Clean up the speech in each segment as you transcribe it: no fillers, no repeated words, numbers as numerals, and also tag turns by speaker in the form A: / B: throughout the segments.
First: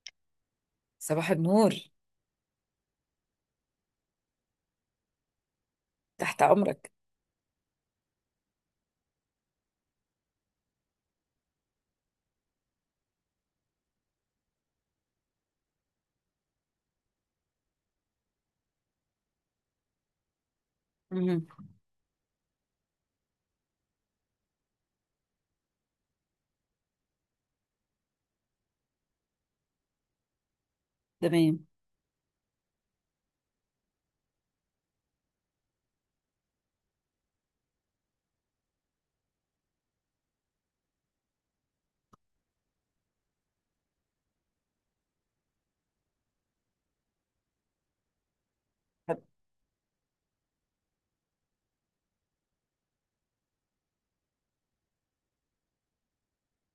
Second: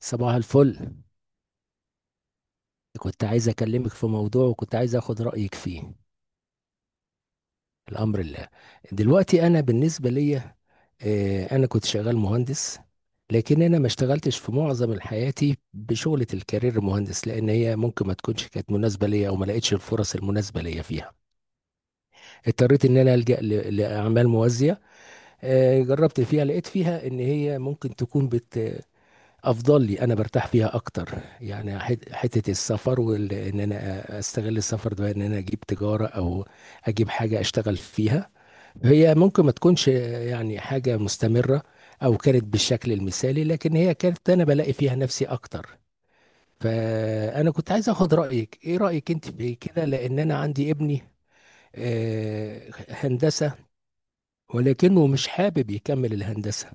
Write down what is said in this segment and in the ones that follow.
A: صباح الفل.
B: صباح النور.
A: كنت عايز اكلمك في موضوع، وكنت عايز اخد رأيك فيه.
B: تحت امرك.
A: الامر الله. دلوقتي انا بالنسبة ليا، انا كنت شغال مهندس، لكن انا ما اشتغلتش في معظم حياتي بشغلة الكارير مهندس، لان هي ممكن ما تكونش كانت مناسبة ليا، او ما لقيتش الفرص المناسبة ليا فيها.
B: امم.
A: اضطريت ان انا الجأ لاعمال موازية. جربت فيها، لقيت فيها ان هي ممكن تكون بت افضل لي، انا برتاح فيها اكتر
B: تمام.
A: يعني حته السفر، وان انا استغل السفر ده ان انا اجيب تجاره، او اجيب حاجه اشتغل فيها. هي ممكن ما تكونش يعني حاجه مستمره او كانت بالشكل المثالي، لكن هي كانت انا بلاقي فيها نفسي اكتر. فانا كنت عايز اخد رايك، ايه رايك انت في كده؟ لان انا عندي ابني، هندسه، ولكنه مش حابب يكمل الهندسه،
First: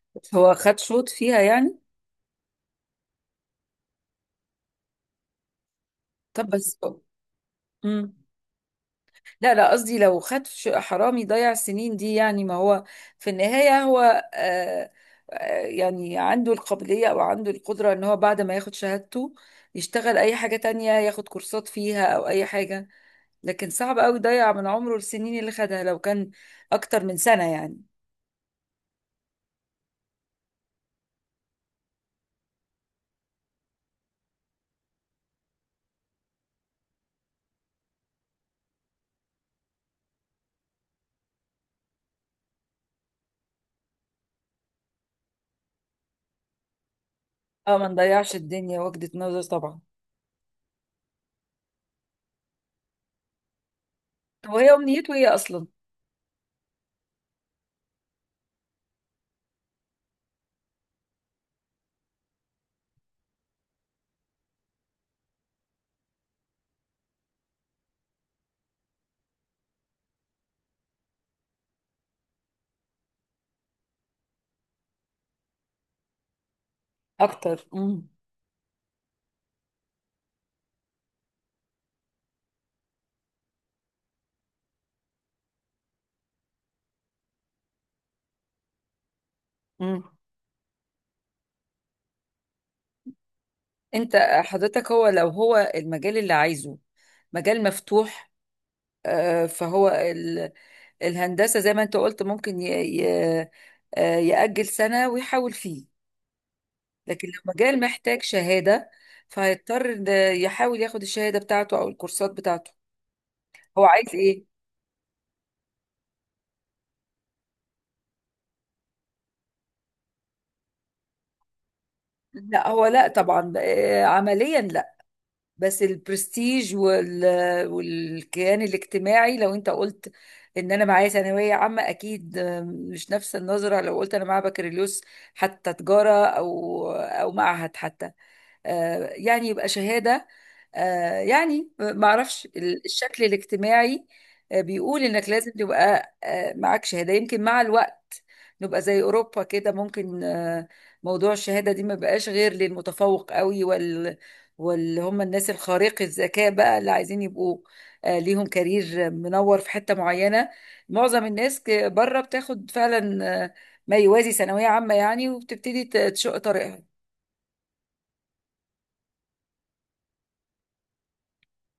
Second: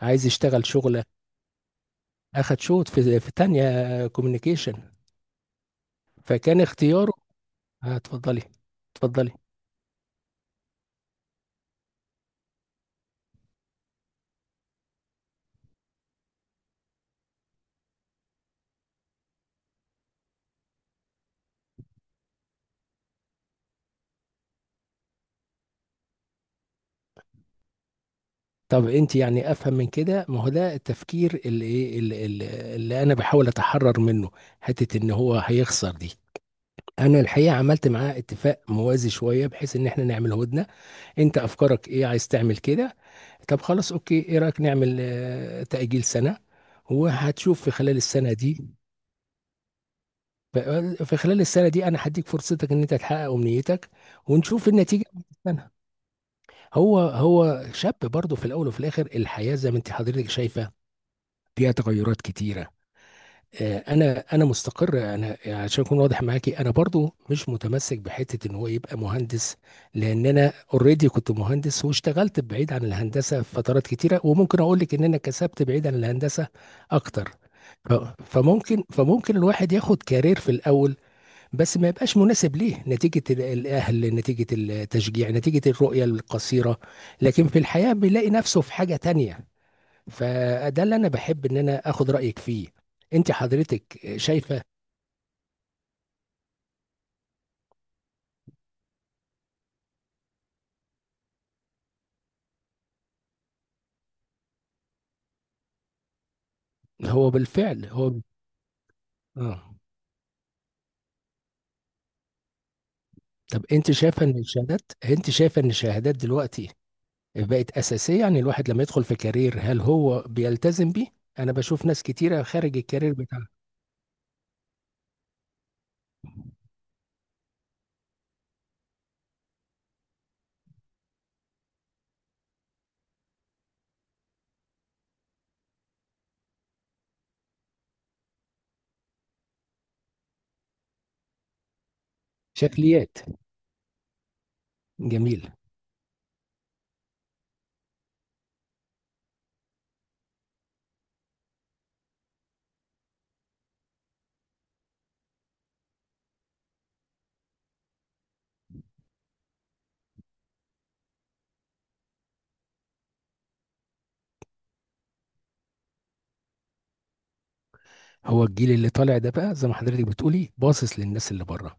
A: عايز
B: بس. هو
A: يشتغل
B: خد
A: شغله.
B: شوط فيها يعني.
A: اخد شوط في تانية كوميونيكيشن،
B: طب
A: فكان
B: بس.
A: اختياره.
B: امم.
A: اتفضلي. اتفضلي.
B: لا لا، قصدي لو خد حرامي ضيع السنين دي يعني، ما هو في النهاية هو آه آه يعني عنده القابلية او عنده القدرة ان هو بعد ما ياخد شهادته يشتغل اي حاجة تانية، ياخد كورسات فيها او اي حاجة، لكن صعب قوي يضيع من عمره السنين اللي خدها لو كان اكتر من سنة يعني.
A: طب انت يعني افهم من كده ما هو ده التفكير، اللي ايه اللي, اللي اللي انا بحاول اتحرر منه؟ حته ان هو هيخسر دي. انا الحقيقه عملت معاه اتفاق موازي شويه بحيث ان احنا نعمل هدنه. انت افكارك ايه؟ عايز تعمل كده؟ طب خلاص، اوكي، ايه رايك نعمل تاجيل سنه، وهتشوف في
B: اه، ما
A: خلال السنه
B: نضيعش
A: دي.
B: الدنيا، وجهة نظر طبعا.
A: ف- في خلال السنه دي انا هديك فرصتك ان انت تحقق امنيتك،
B: هو
A: ونشوف
B: هي
A: النتيجه.
B: امنيته ايه اصلا؟
A: هو شاب برضه، في الاول وفي الاخر الحياه زي ما انت حضرتك شايفه، فيها تغيرات كتيره. انا مستقر، انا عشان اكون واضح معاكي انا برضه مش متمسك بحته ان هو يبقى مهندس، لان انا اوريدي كنت مهندس واشتغلت بعيد عن الهندسه في فترات كتيره، وممكن اقول لك ان انا كسبت بعيد عن الهندسه اكتر.
B: اكتر.
A: ف-
B: امم.
A: فممكن الواحد ياخد كارير في الاول، بس ما يبقاش مناسب ليه، نتيجة الأهل، نتيجة التشجيع، نتيجة الرؤية القصيرة، لكن في الحياة بيلاقي نفسه في حاجة تانية.
B: امم.
A: فده اللي أنا بحب إن أنا أخد رأيك فيه. أنت حضرتك
B: انت
A: شايفة.
B: حضرتك هو لو هو المجال اللي عايزه مجال مفتوح، فهو الهندسة زي ما انت قلت ممكن ي- يأجل سنة ويحاول فيه. لكن
A: هو
B: لو مجال
A: بالفعل هو.
B: محتاج شهادة،
A: آه.
B: فهيضطر إن يحاول ياخد الشهادة بتاعته او الكورسات بتاعته.
A: طب
B: هو
A: أنت
B: عايز
A: شايفة إن
B: ايه؟
A: الشهادات، دلوقتي بقت أساسية؟ يعني الواحد لما يدخل في كارير هل هو بيلتزم بيه؟ أنا بشوف ناس كتيرة
B: لا،
A: خارج
B: هو لا
A: الكارير بتاعها.
B: طبعا، عمليا لا. بس البرستيج والكيان الاجتماعي، لو انت قلت ان انا معايا ثانويه عامه، اكيد مش نفس النظره لو قلت انا معايا بكالوريوس، حتى تجاره او او معهد حتى، يعني يبقى شهادة، يعني معرفش.
A: شكليات.
B: الشكل الاجتماعي بيقول انك
A: جميل.
B: لازم تبقى معاك شهادة. يمكن مع الوقت نبقى زي اوروبا كده، ممكن موضوع الشهادة دي ما بقاش غير للمتفوق قوي وال واللي هم الناس الخارق الذكاء بقى، اللي عايزين يبقوا ليهم كارير منور في حتة معينة. معظم الناس بره بتاخد فعلا ما يوازي ثانوية عامة يعني، وبتبتدي تشق طريقها.
A: هو الجيل اللي طالع ده بقى زي ما حضرتك بتقولي باصص للناس اللي بره،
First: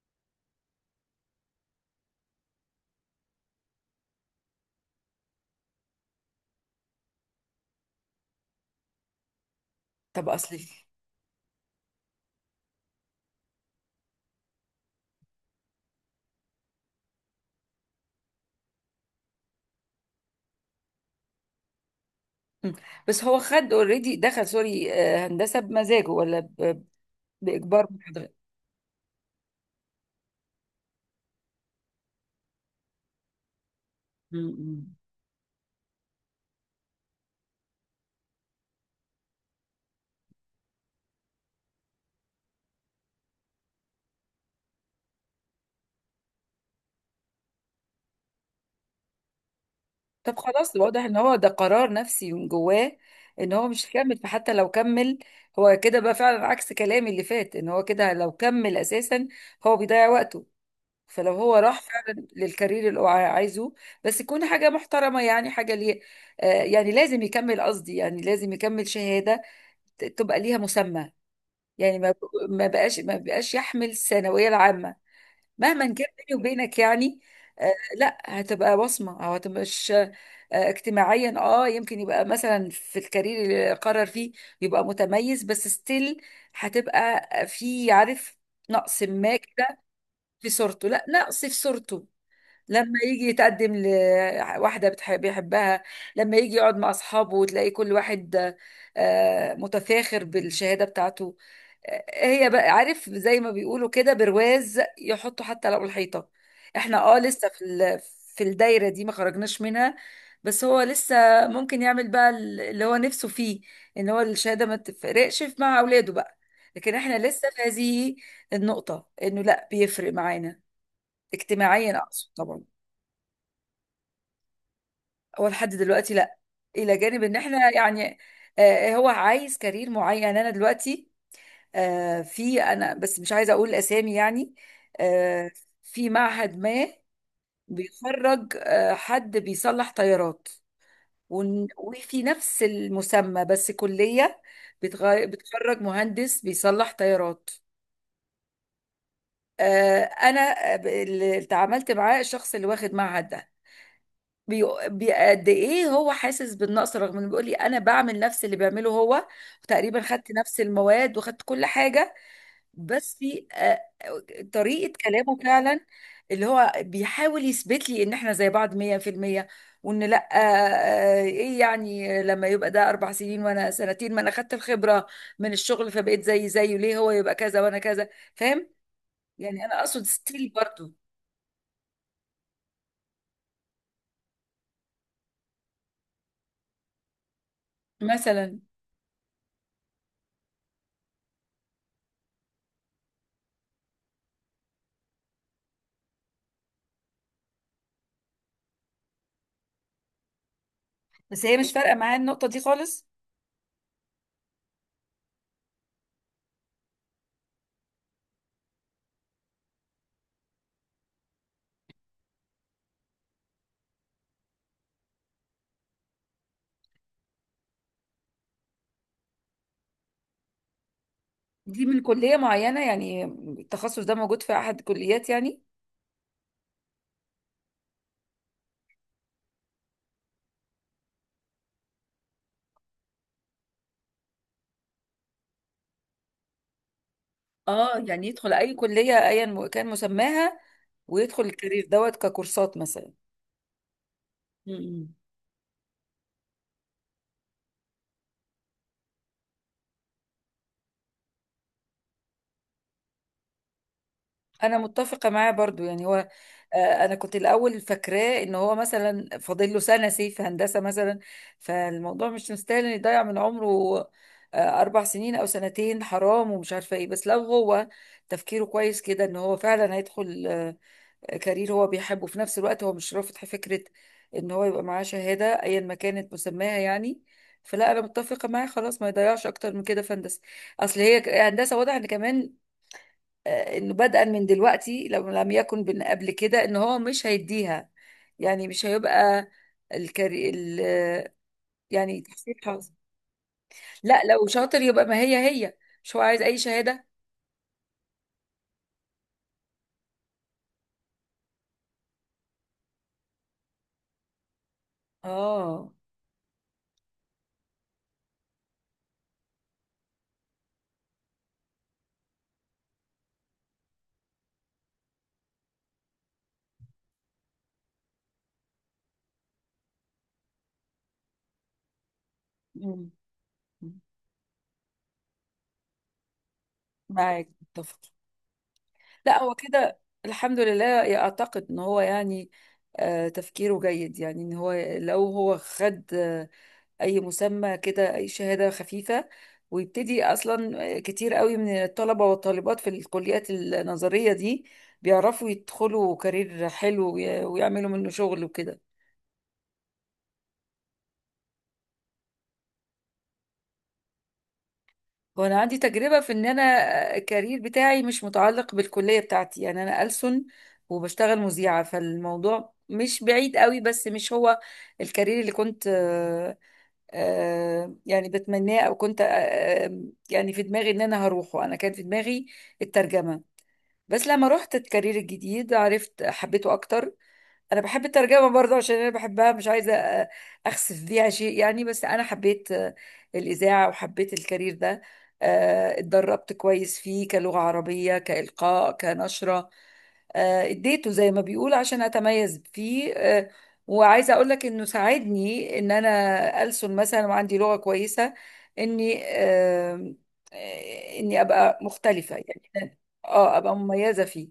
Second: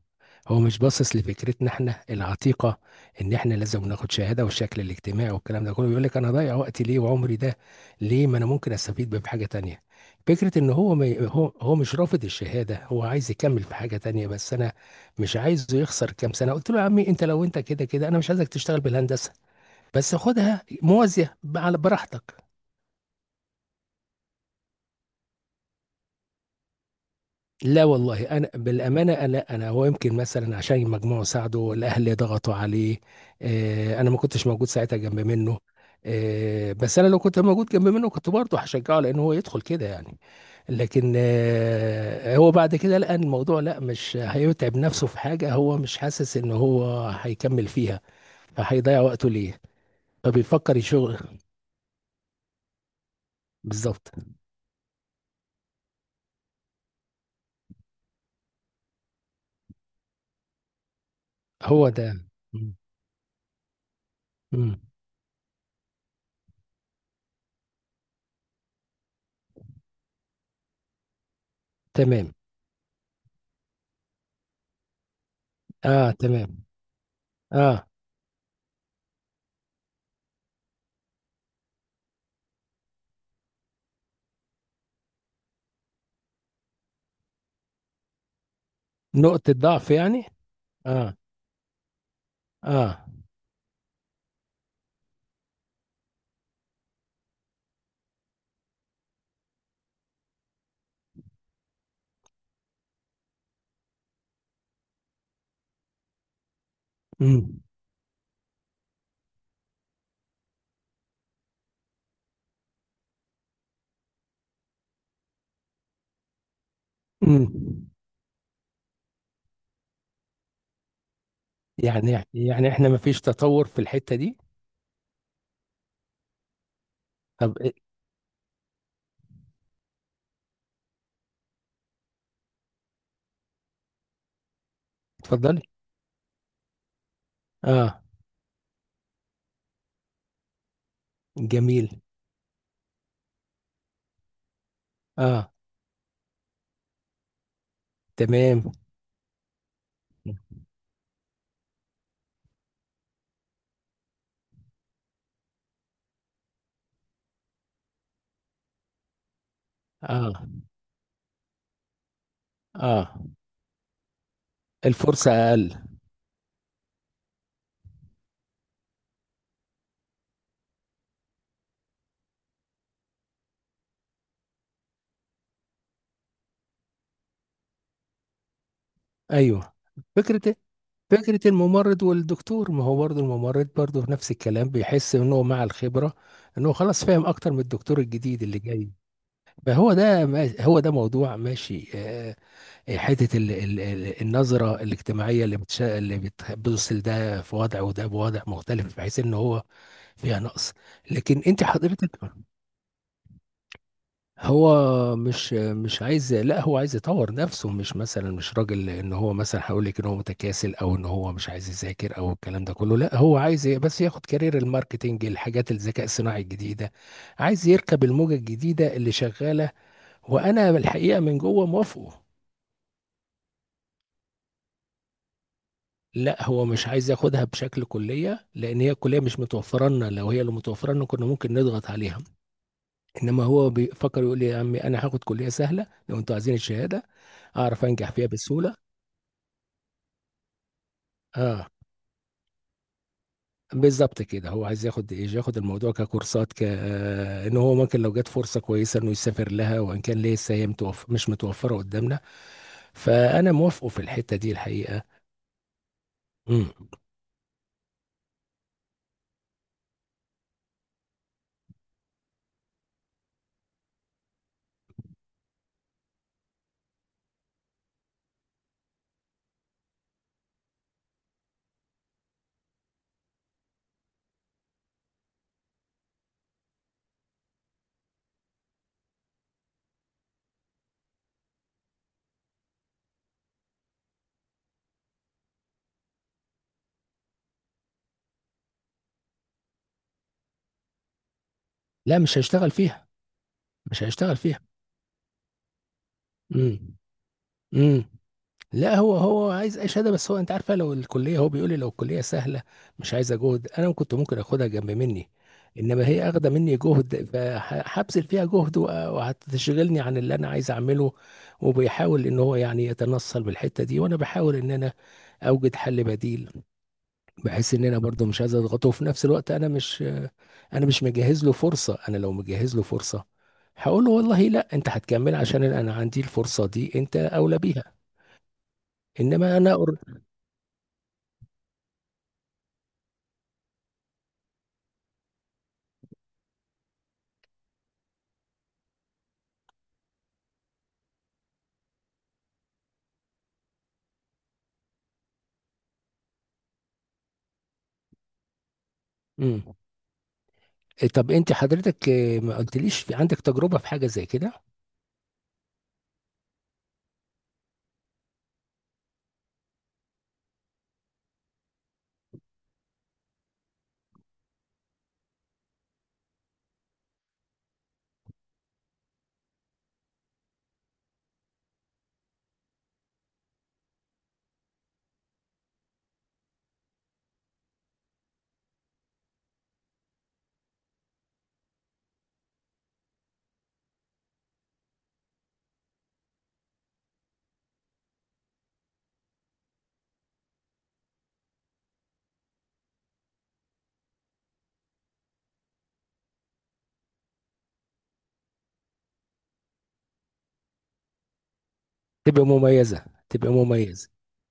A: هو مش باصص لفكرتنا احنا العتيقه ان احنا لازم ناخد شهاده، والشكل الاجتماعي والكلام ده كله بيقول لك انا ضايع وقتي ليه، وعمري ده ليه، ما انا ممكن استفيد بيه في حاجه تانية.
B: طب
A: فكره
B: اصلي،
A: ان هو ما ي- هو مش رافض الشهاده، هو عايز يكمل في حاجه تانية، بس انا مش عايزه يخسر كام سنه. قلت له يا عمي انت لو انت كده كده انا مش عايزك تشتغل بالهندسه، بس خدها موازيه على براحتك.
B: مم. بس هو خد اوريدي دخل سوري هندسة بمزاجه ولا
A: لا
B: بإجبار
A: والله
B: محاضرة؟
A: انا بالامانه، انا هو يمكن مثلا عشان المجموع ساعده والاهل ضغطوا عليه. انا ما كنتش موجود
B: مم.
A: ساعتها جنب منه. بس انا لو كنت موجود جنب منه كنت برضه هشجعه، لان هو يدخل كده يعني. لكن هو بعد كده لقى إن الموضوع، لا مش هيتعب نفسه في حاجه هو مش حاسس ان هو هيكمل فيها، فهيضيع وقته ليه.
B: طب خلاص،
A: فبيفكر
B: واضح ان
A: يشغل.
B: هو ده قرار نفسي من جواه ان هو مش
A: بالظبط.
B: هيكمل، فحتى لو كمل هو كده بقى، فعلا عكس كلامي اللي فات، ان هو كده لو كمل اساسا هو بيضيع وقته. فلو هو راح
A: هو ده.
B: فعلا
A: مم.
B: للكارير اللي هو عايزه، بس يكون حاجة
A: مم.
B: محترمة يعني، حاجة ليه يعني لازم يكمل، قصدي يعني لازم يكمل شهادة تبقى ليها مسمى، يعني ما
A: تمام.
B: ما بقاش يحمل الثانويه العامه مهما كان،
A: اه،
B: بيني
A: تمام.
B: وبينك يعني. آه
A: اه.
B: لا، هتبقى بصمه او هتبقى مش آه، اجتماعيا اه، يمكن يبقى مثلا في الكارير اللي قرر فيه يبقى متميز، بس ستيل هتبقى في عارف نقص ما
A: نقطه
B: كده،
A: ضعف يعني.
B: في صورته، لا
A: اه.
B: نقص في صورته. لما
A: اه.
B: يجي يتقدم لواحده بتحب بيحبها، لما يجي يقعد مع اصحابه وتلاقي كل واحد متفاخر بالشهاده بتاعته، هي بقى عارف زي ما بيقولوا كده، برواز يحطوا حتى لو الحيطة. احنا اه لسه
A: امم.
B: في في الدايرة دي ما خرجناش منها. بس هو لسه ممكن يعمل بقى اللي هو نفسه فيه، ان هو الشهادة ما تفرقش مع اولاده بقى، لكن احنا
A: امم.
B: لسه في هذه النقطة انه لا بيفرق معانا اجتماعيا،
A: يعني
B: اقصد طبعا.
A: احنا ما فيش تطور في الحتة دي.
B: هو لحد دلوقتي لا. الى جانب ان احنا
A: طب إيه؟
B: يعني هو عايز كارير معين. انا دلوقتي في انا بس مش عايزه اقول اسامي يعني، آه،
A: اتفضلي.
B: في معهد ما
A: اه.
B: بيخرج حد بيصلح طيارات،
A: جميل.
B: وفي نفس المسمى بس كليه
A: اه،
B: بتخرج مهندس بيصلح طيارات.
A: تمام.
B: انا اللي اتعاملت معاه الشخص اللي واخد معهد ده قد ايه هو حاسس بالنقص، رغم انه بيقول لي انا بعمل نفس اللي بيعمله هو، وتقريبا خدت
A: اه.
B: نفس المواد وخدت كل حاجه، بس
A: اه.
B: في طريقة
A: الفرصة
B: كلامه
A: اقل.
B: فعلا اللي هو بيحاول يثبت لي ان احنا زي بعض 100%، وان لا ايه يعني لما يبقى ده اربع سنين وانا سنتين، ما انا خدت الخبرة من الشغل فبقيت زي زيه، ليه هو يبقى كذا وانا كذا؟ فاهم يعني،
A: ايوه.
B: انا اقصد
A: فكرة
B: ستيل
A: إيه؟
B: برضو.
A: فكرة الممرض والدكتور، ما هو برضه الممرض برضه نفس الكلام، بيحس انه مع الخبرة انه خلاص فاهم اكتر من الدكتور الجديد اللي
B: مثلا.
A: جاي. فهو ده هو ده موضوع ماشي، حته النظره الاجتماعيه اللي بتش... اللي بتح- بتوصل ده في وضع، وده بوضع مختلف، بحيث ان هو فيها نقص. لكن
B: بس هي
A: انت
B: مش فارقة معايا
A: حضرتك،
B: النقطة دي خالص.
A: هو مش عايز، لا هو عايز يطور نفسه، مش مثلا مش راجل، ان هو مثلا هقول لك ان هو متكاسل، او ان هو مش عايز يذاكر، او الكلام ده كله، لا هو عايز بس ياخد كارير الماركتينج، الحاجات الذكاء الصناعي الجديده، عايز يركب الموجه الجديده اللي شغاله، وانا الحقيقه من جوه
B: دي من
A: موافقه.
B: كلية معينة يعني؟ التخصص ده موجود في احد الكليات يعني؟
A: لا هو مش عايز ياخدها بشكل كلية، لأن هي الكلية مش متوفرة لنا، لو هي اللي متوفرة لنا كنا ممكن نضغط عليها. إنما هو بيفكر يقول لي يا عمي أنا هاخد كلية سهلة لو أنتوا عايزين الشهادة، أعرف
B: اه،
A: أنجح
B: يعني
A: فيها
B: يدخل اي
A: بسهولة.
B: كليه ايا كان مسماها، ويدخل
A: آه،
B: الكارير دوت ككورسات مثلا.
A: بالظبط كده. هو عايز
B: مم.
A: ياخد إيه، ياخد الموضوع ككورسات، إن هو ممكن لو جت فرصة كويسة إنه يسافر لها، وإن كان لسه هي متوفر مش متوفرة قدامنا. فأنا موافقه في الحتة دي
B: انا
A: الحقيقة.
B: متفقه معاه برضو يعني هو
A: مم.
B: انا كنت الاول فاكراه ان هو مثلا فاضل له سنه سي في هندسه مثلا، فالموضوع مش مستاهل ان يضيع من عمره اربع سنين او سنتين، حرام ومش عارفه ايه. بس لو هو تفكيره كويس كده، ان هو فعلا هيدخل كارير هو بيحبه، في نفس الوقت هو مش رافض فكرة ان هو يبقى معاه شهادة ايا ما كانت مسماها يعني، فلا، انا متفقة معاه خلاص، ما يضيعش اكتر من كده في هندسة. اصل هي هندسة واضح ان كمان انه بدءا من دلوقتي، لو لم يكن من قبل كده، ان هو مش هيديها، يعني مش هيبقى الكاري ال آه،
A: لا
B: يعني
A: مش
B: تحصيل
A: هيشتغل
B: حظ.
A: فيها. مش
B: لا،
A: هيشتغل
B: لو
A: فيها.
B: شاطر يبقى، ما هي هي مش هو عايز اي
A: مم.
B: شهادة.
A: مم. لا هو عايز اي شهاده، بس هو انت عارفه لو الكليه، هو بيقول لي لو الكليه سهله مش عايزه جهد، انا كنت ممكن اخدها جنب مني.
B: اه.
A: انما هي اخده مني جهد، فهبذل فيها جهد، وهتشغلني عن اللي انا عايز اعمله. وبيحاول ان هو يعني يتنصل بالحته دي، وانا بحاول ان انا اوجد حل بديل، بحيث ان انا برضه مش عايز اضغطه، وفي نفس الوقت انا مش، انا مش مجهز له فرصه. انا لو مجهز له
B: مم.
A: فرصه هقول له والله لا انت هتكمل، عشان انا عندي الفرصه دي انت
B: معاك
A: اولى بيها.
B: متفق. لا هو
A: انما انا.
B: كده الحمد لله، اعتقد ان هو يعني تفكيره جيد، يعني ان هو لو هو خد اي مسمى كده، اي شهادة خفيفة، ويبتدي اصلا. كتير قوي من الطلبة والطالبات في الكليات النظرية دي بيعرفوا يدخلوا كارير حلو ويعملوا منه شغل وكده.
A: امم. طب انت حضرتك، ما قلتليش، في عندك تجربة في حاجة زي كده؟
B: وانا عندي تجربه في ان انا الكارير بتاعي مش متعلق بالكليه بتاعتي، يعني انا ألسن وبشتغل مذيعه، فالموضوع مش بعيد قوي، بس مش هو الكارير اللي كنت يعني بتمناه، او كنت آه، يعني في دماغي ان انا هروحه. انا كان في دماغي الترجمه، بس لما رحت الكارير الجديد عرفت حبيته اكتر. انا بحب الترجمه برضه، عشان انا بحبها مش عايزه اخسف بيها شيء يعني، بس انا حبيت الاذاعه وحبيت الكارير ده. اتدربت كويس فيه كلغه عربيه، كالقاء، كنشره، اديته زي ما بيقول عشان اتميز فيه. وعايزه اقول لك انه ساعدني ان انا ألسن مثلا وعندي لغه كويسه، اني اني ابقى مختلفه
A: تبقى
B: يعني.
A: مميزة، تبقى
B: اه، ابقى
A: مميزة.
B: مميزه فيه.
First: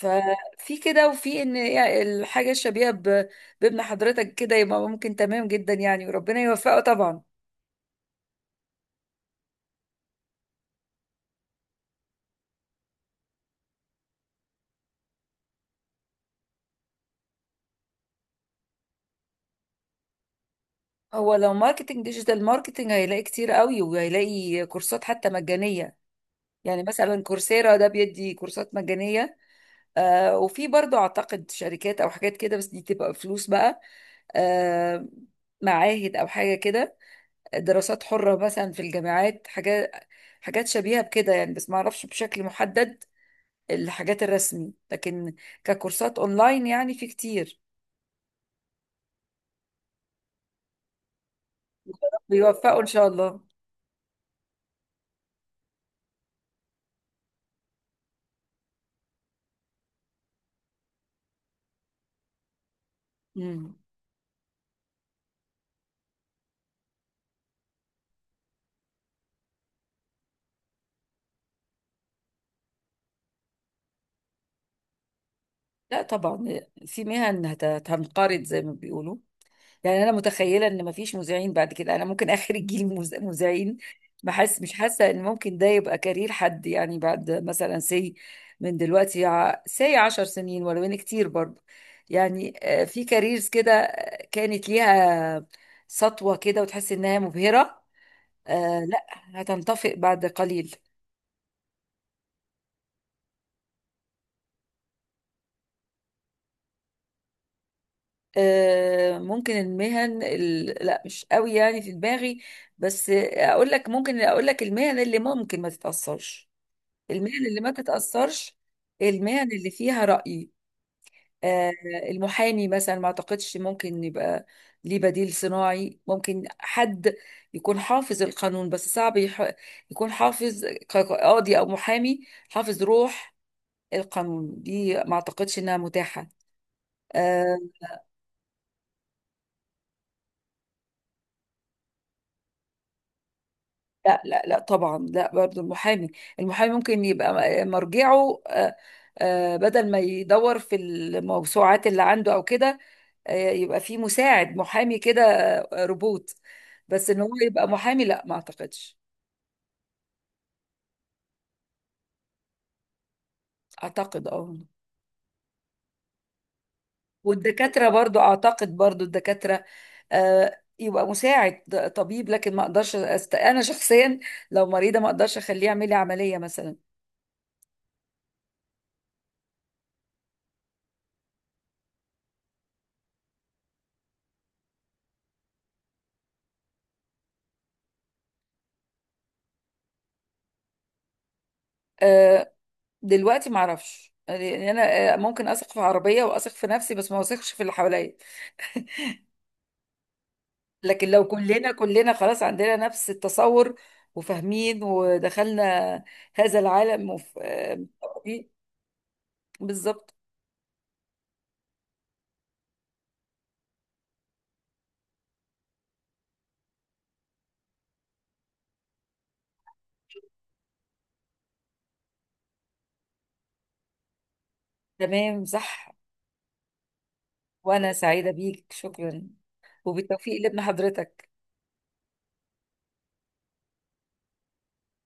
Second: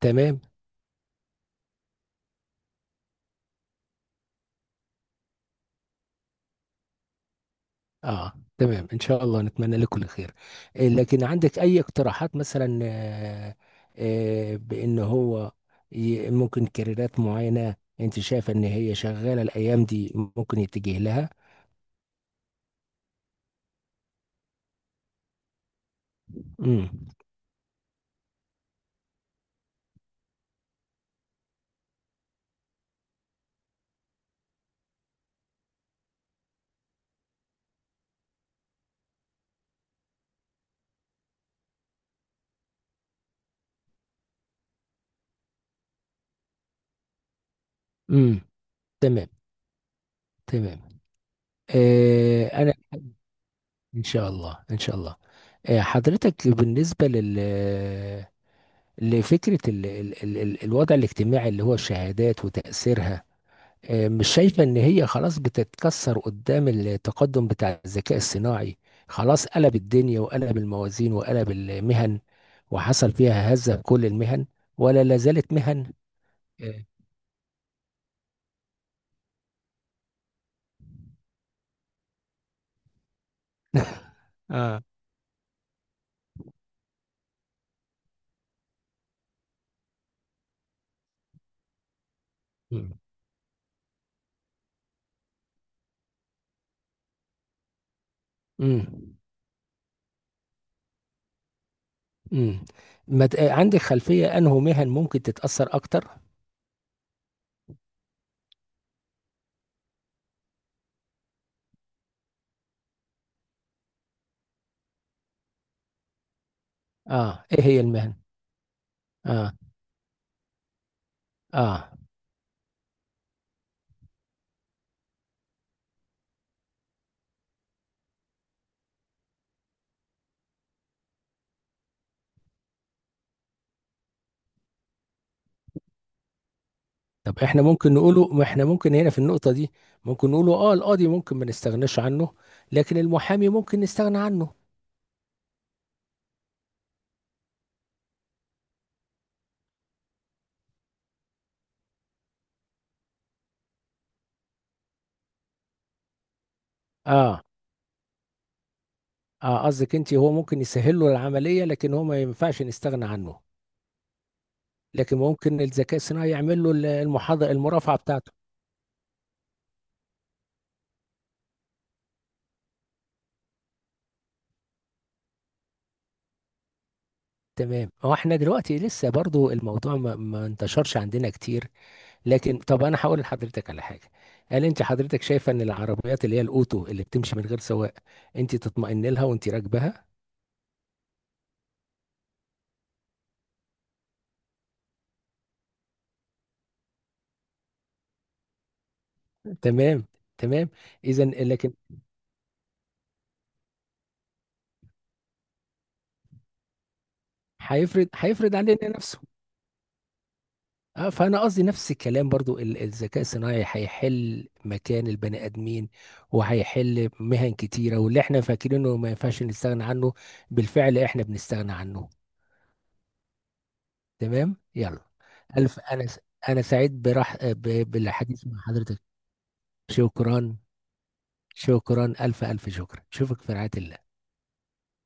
A: تمام.
B: في كده، وفي ان يعني الحاجه الشبيهه بابن حضرتك كده، يبقى ممكن تمام جدا يعني، وربنا يوفقه طبعا.
A: اه، تمام ان شاء الله، نتمنى لك كل خير. لكن عندك اي اقتراحات مثلا؟ بان هو ممكن كاريرات معينة انت شايفة ان هي شغالة الايام دي ممكن يتجه لها؟
B: هو لو ماركتنج، ديجيتال ماركتنج، هيلاقي كتير قوي وهيلاقي كورسات حتى مجانيه. يعني
A: امم.
B: مثلا كورسيرا ده بيدي كورسات مجانيه. آه، وفي برضو اعتقد شركات او حاجات كده، بس دي تبقى فلوس بقى. آه، معاهد او حاجه كده، دراسات حره مثلا في الجامعات، حاجات حاجات شبيهه بكده يعني، بس ما اعرفش بشكل محدد الحاجات الرسمي، لكن ككورسات اونلاين يعني في كتير.
A: امم. تمام. تمام. آه، انا.
B: بيوفقوا ان شاء الله.
A: ان شاء الله، ان شاء الله. آه، حضرتك بالنسبه لل، لفكرة ال ال ال ال الوضع الاجتماعي اللي هو الشهادات وتأثيرها،
B: مم.
A: مش شايفة ان هي خلاص بتتكسر قدام التقدم بتاع الذكاء الصناعي؟ خلاص قلب الدنيا وقلب الموازين وقلب المهن، وحصل فيها هزة في كل المهن، ولا لازالت مهن؟
B: لا طبعا،
A: إيه.
B: في مهن هتنقرض زي ما بيقولوا، يعني انا متخيله ان مفيش مذيعين بعد كده، انا ممكن اخر الجيل مذيعين. بحس، مش
A: اه.
B: حاسه ان ممكن ده يبقى كارير حد، يعني بعد مثلا سي من دلوقتي، سي عشر سنين. ولو ان كتير برضه يعني
A: مم.
B: في كاريرز كده كانت ليها سطوه كده وتحس انها مبهره، آه لا،
A: مم.
B: هتنطفئ بعد قليل.
A: مم. ما ت- عندك خلفية انه مهن ممكن تتأثر اكتر؟
B: آه ممكن لا مش قوي يعني في دماغي، بس اقول لك، ممكن اقول لك المهن اللي ممكن ما تتأثرش. المهن
A: اه،
B: اللي
A: ايه
B: ما
A: هي المهن؟
B: تتأثرش المهن
A: اه.
B: اللي فيها رأي. آه،
A: اه.
B: المحامي مثلا ما اعتقدش ممكن يبقى ليه بديل صناعي، ممكن حد يكون حافظ القانون، بس صعب يكون حافظ قاضي او محامي حافظ روح القانون، دي ما اعتقدش انها متاحة
A: طب
B: آه،
A: احنا ممكن نقوله، ما احنا ممكن هنا في النقطة دي ممكن نقوله، اه القاضي ممكن ما نستغناش عنه، لكن المحامي ممكن نستغنى
B: لا لا
A: عنه.
B: لا طبعا، لا برضو المحامي، المحامي ممكن يبقى مرجعه بدل ما يدور في الموسوعات اللي عنده او كده يبقى في مساعد محامي كده، روبوت، بس ان هو
A: اه.
B: يبقى محامي لا، ما اعتقدش.
A: اه، قصدك انت هو ممكن يسهل له العملية، لكن هو ما ينفعش نستغنى عنه،
B: اعتقد اه.
A: لكن ممكن الذكاء الصناعي يعمل له المحاضرة
B: والدكاترة
A: المرافعة
B: برضو،
A: بتاعته.
B: اعتقد برضو الدكاترة يبقى مساعد طبيب، لكن ما اقدرش انا شخصيا لو مريضة ما اقدرش اخليه يعمل لي عملية مثلا.
A: تمام. هو احنا دلوقتي لسه برضو الموضوع ما انتشرش عندنا كتير، لكن طب انا هقول لحضرتك على حاجة. هل انت حضرتك شايفة ان العربيات اللي هي الاوتو اللي بتمشي من غير سواق، انت تطمئن لها وانت راكبها؟
B: آه، دلوقتي ما اعرفش يعني انا ممكن اثق في عربيه واثق في نفسي، بس ما اثقش في اللي حواليا.
A: تمام. تمام.
B: لكن لو
A: اذا،
B: كلنا
A: لكن
B: كلنا خلاص عندنا نفس التصور وفاهمين ودخلنا هذا العالم وف... آه،
A: هيفرض علينا نفسه.
B: بالظبط.
A: اه، فانا قصدي نفس الكلام، برضو الذكاء الصناعي هيحل مكان البني ادمين، وهيحل مهن كتيره، واللي احنا فاكرينه ما ينفعش نستغنى عنه بالفعل احنا بنستغنى عنه. تمام يلا.
B: تمام
A: الف
B: صح.
A: انا سعيد
B: وانا سعيده
A: بالحديث مع
B: بيك،
A: حضرتك.
B: شكرا، وبالتوفيق
A: شكرا.
B: لابن حضرتك.
A: شكرا، الف الف شكرا، اشوفك في رعايه الله.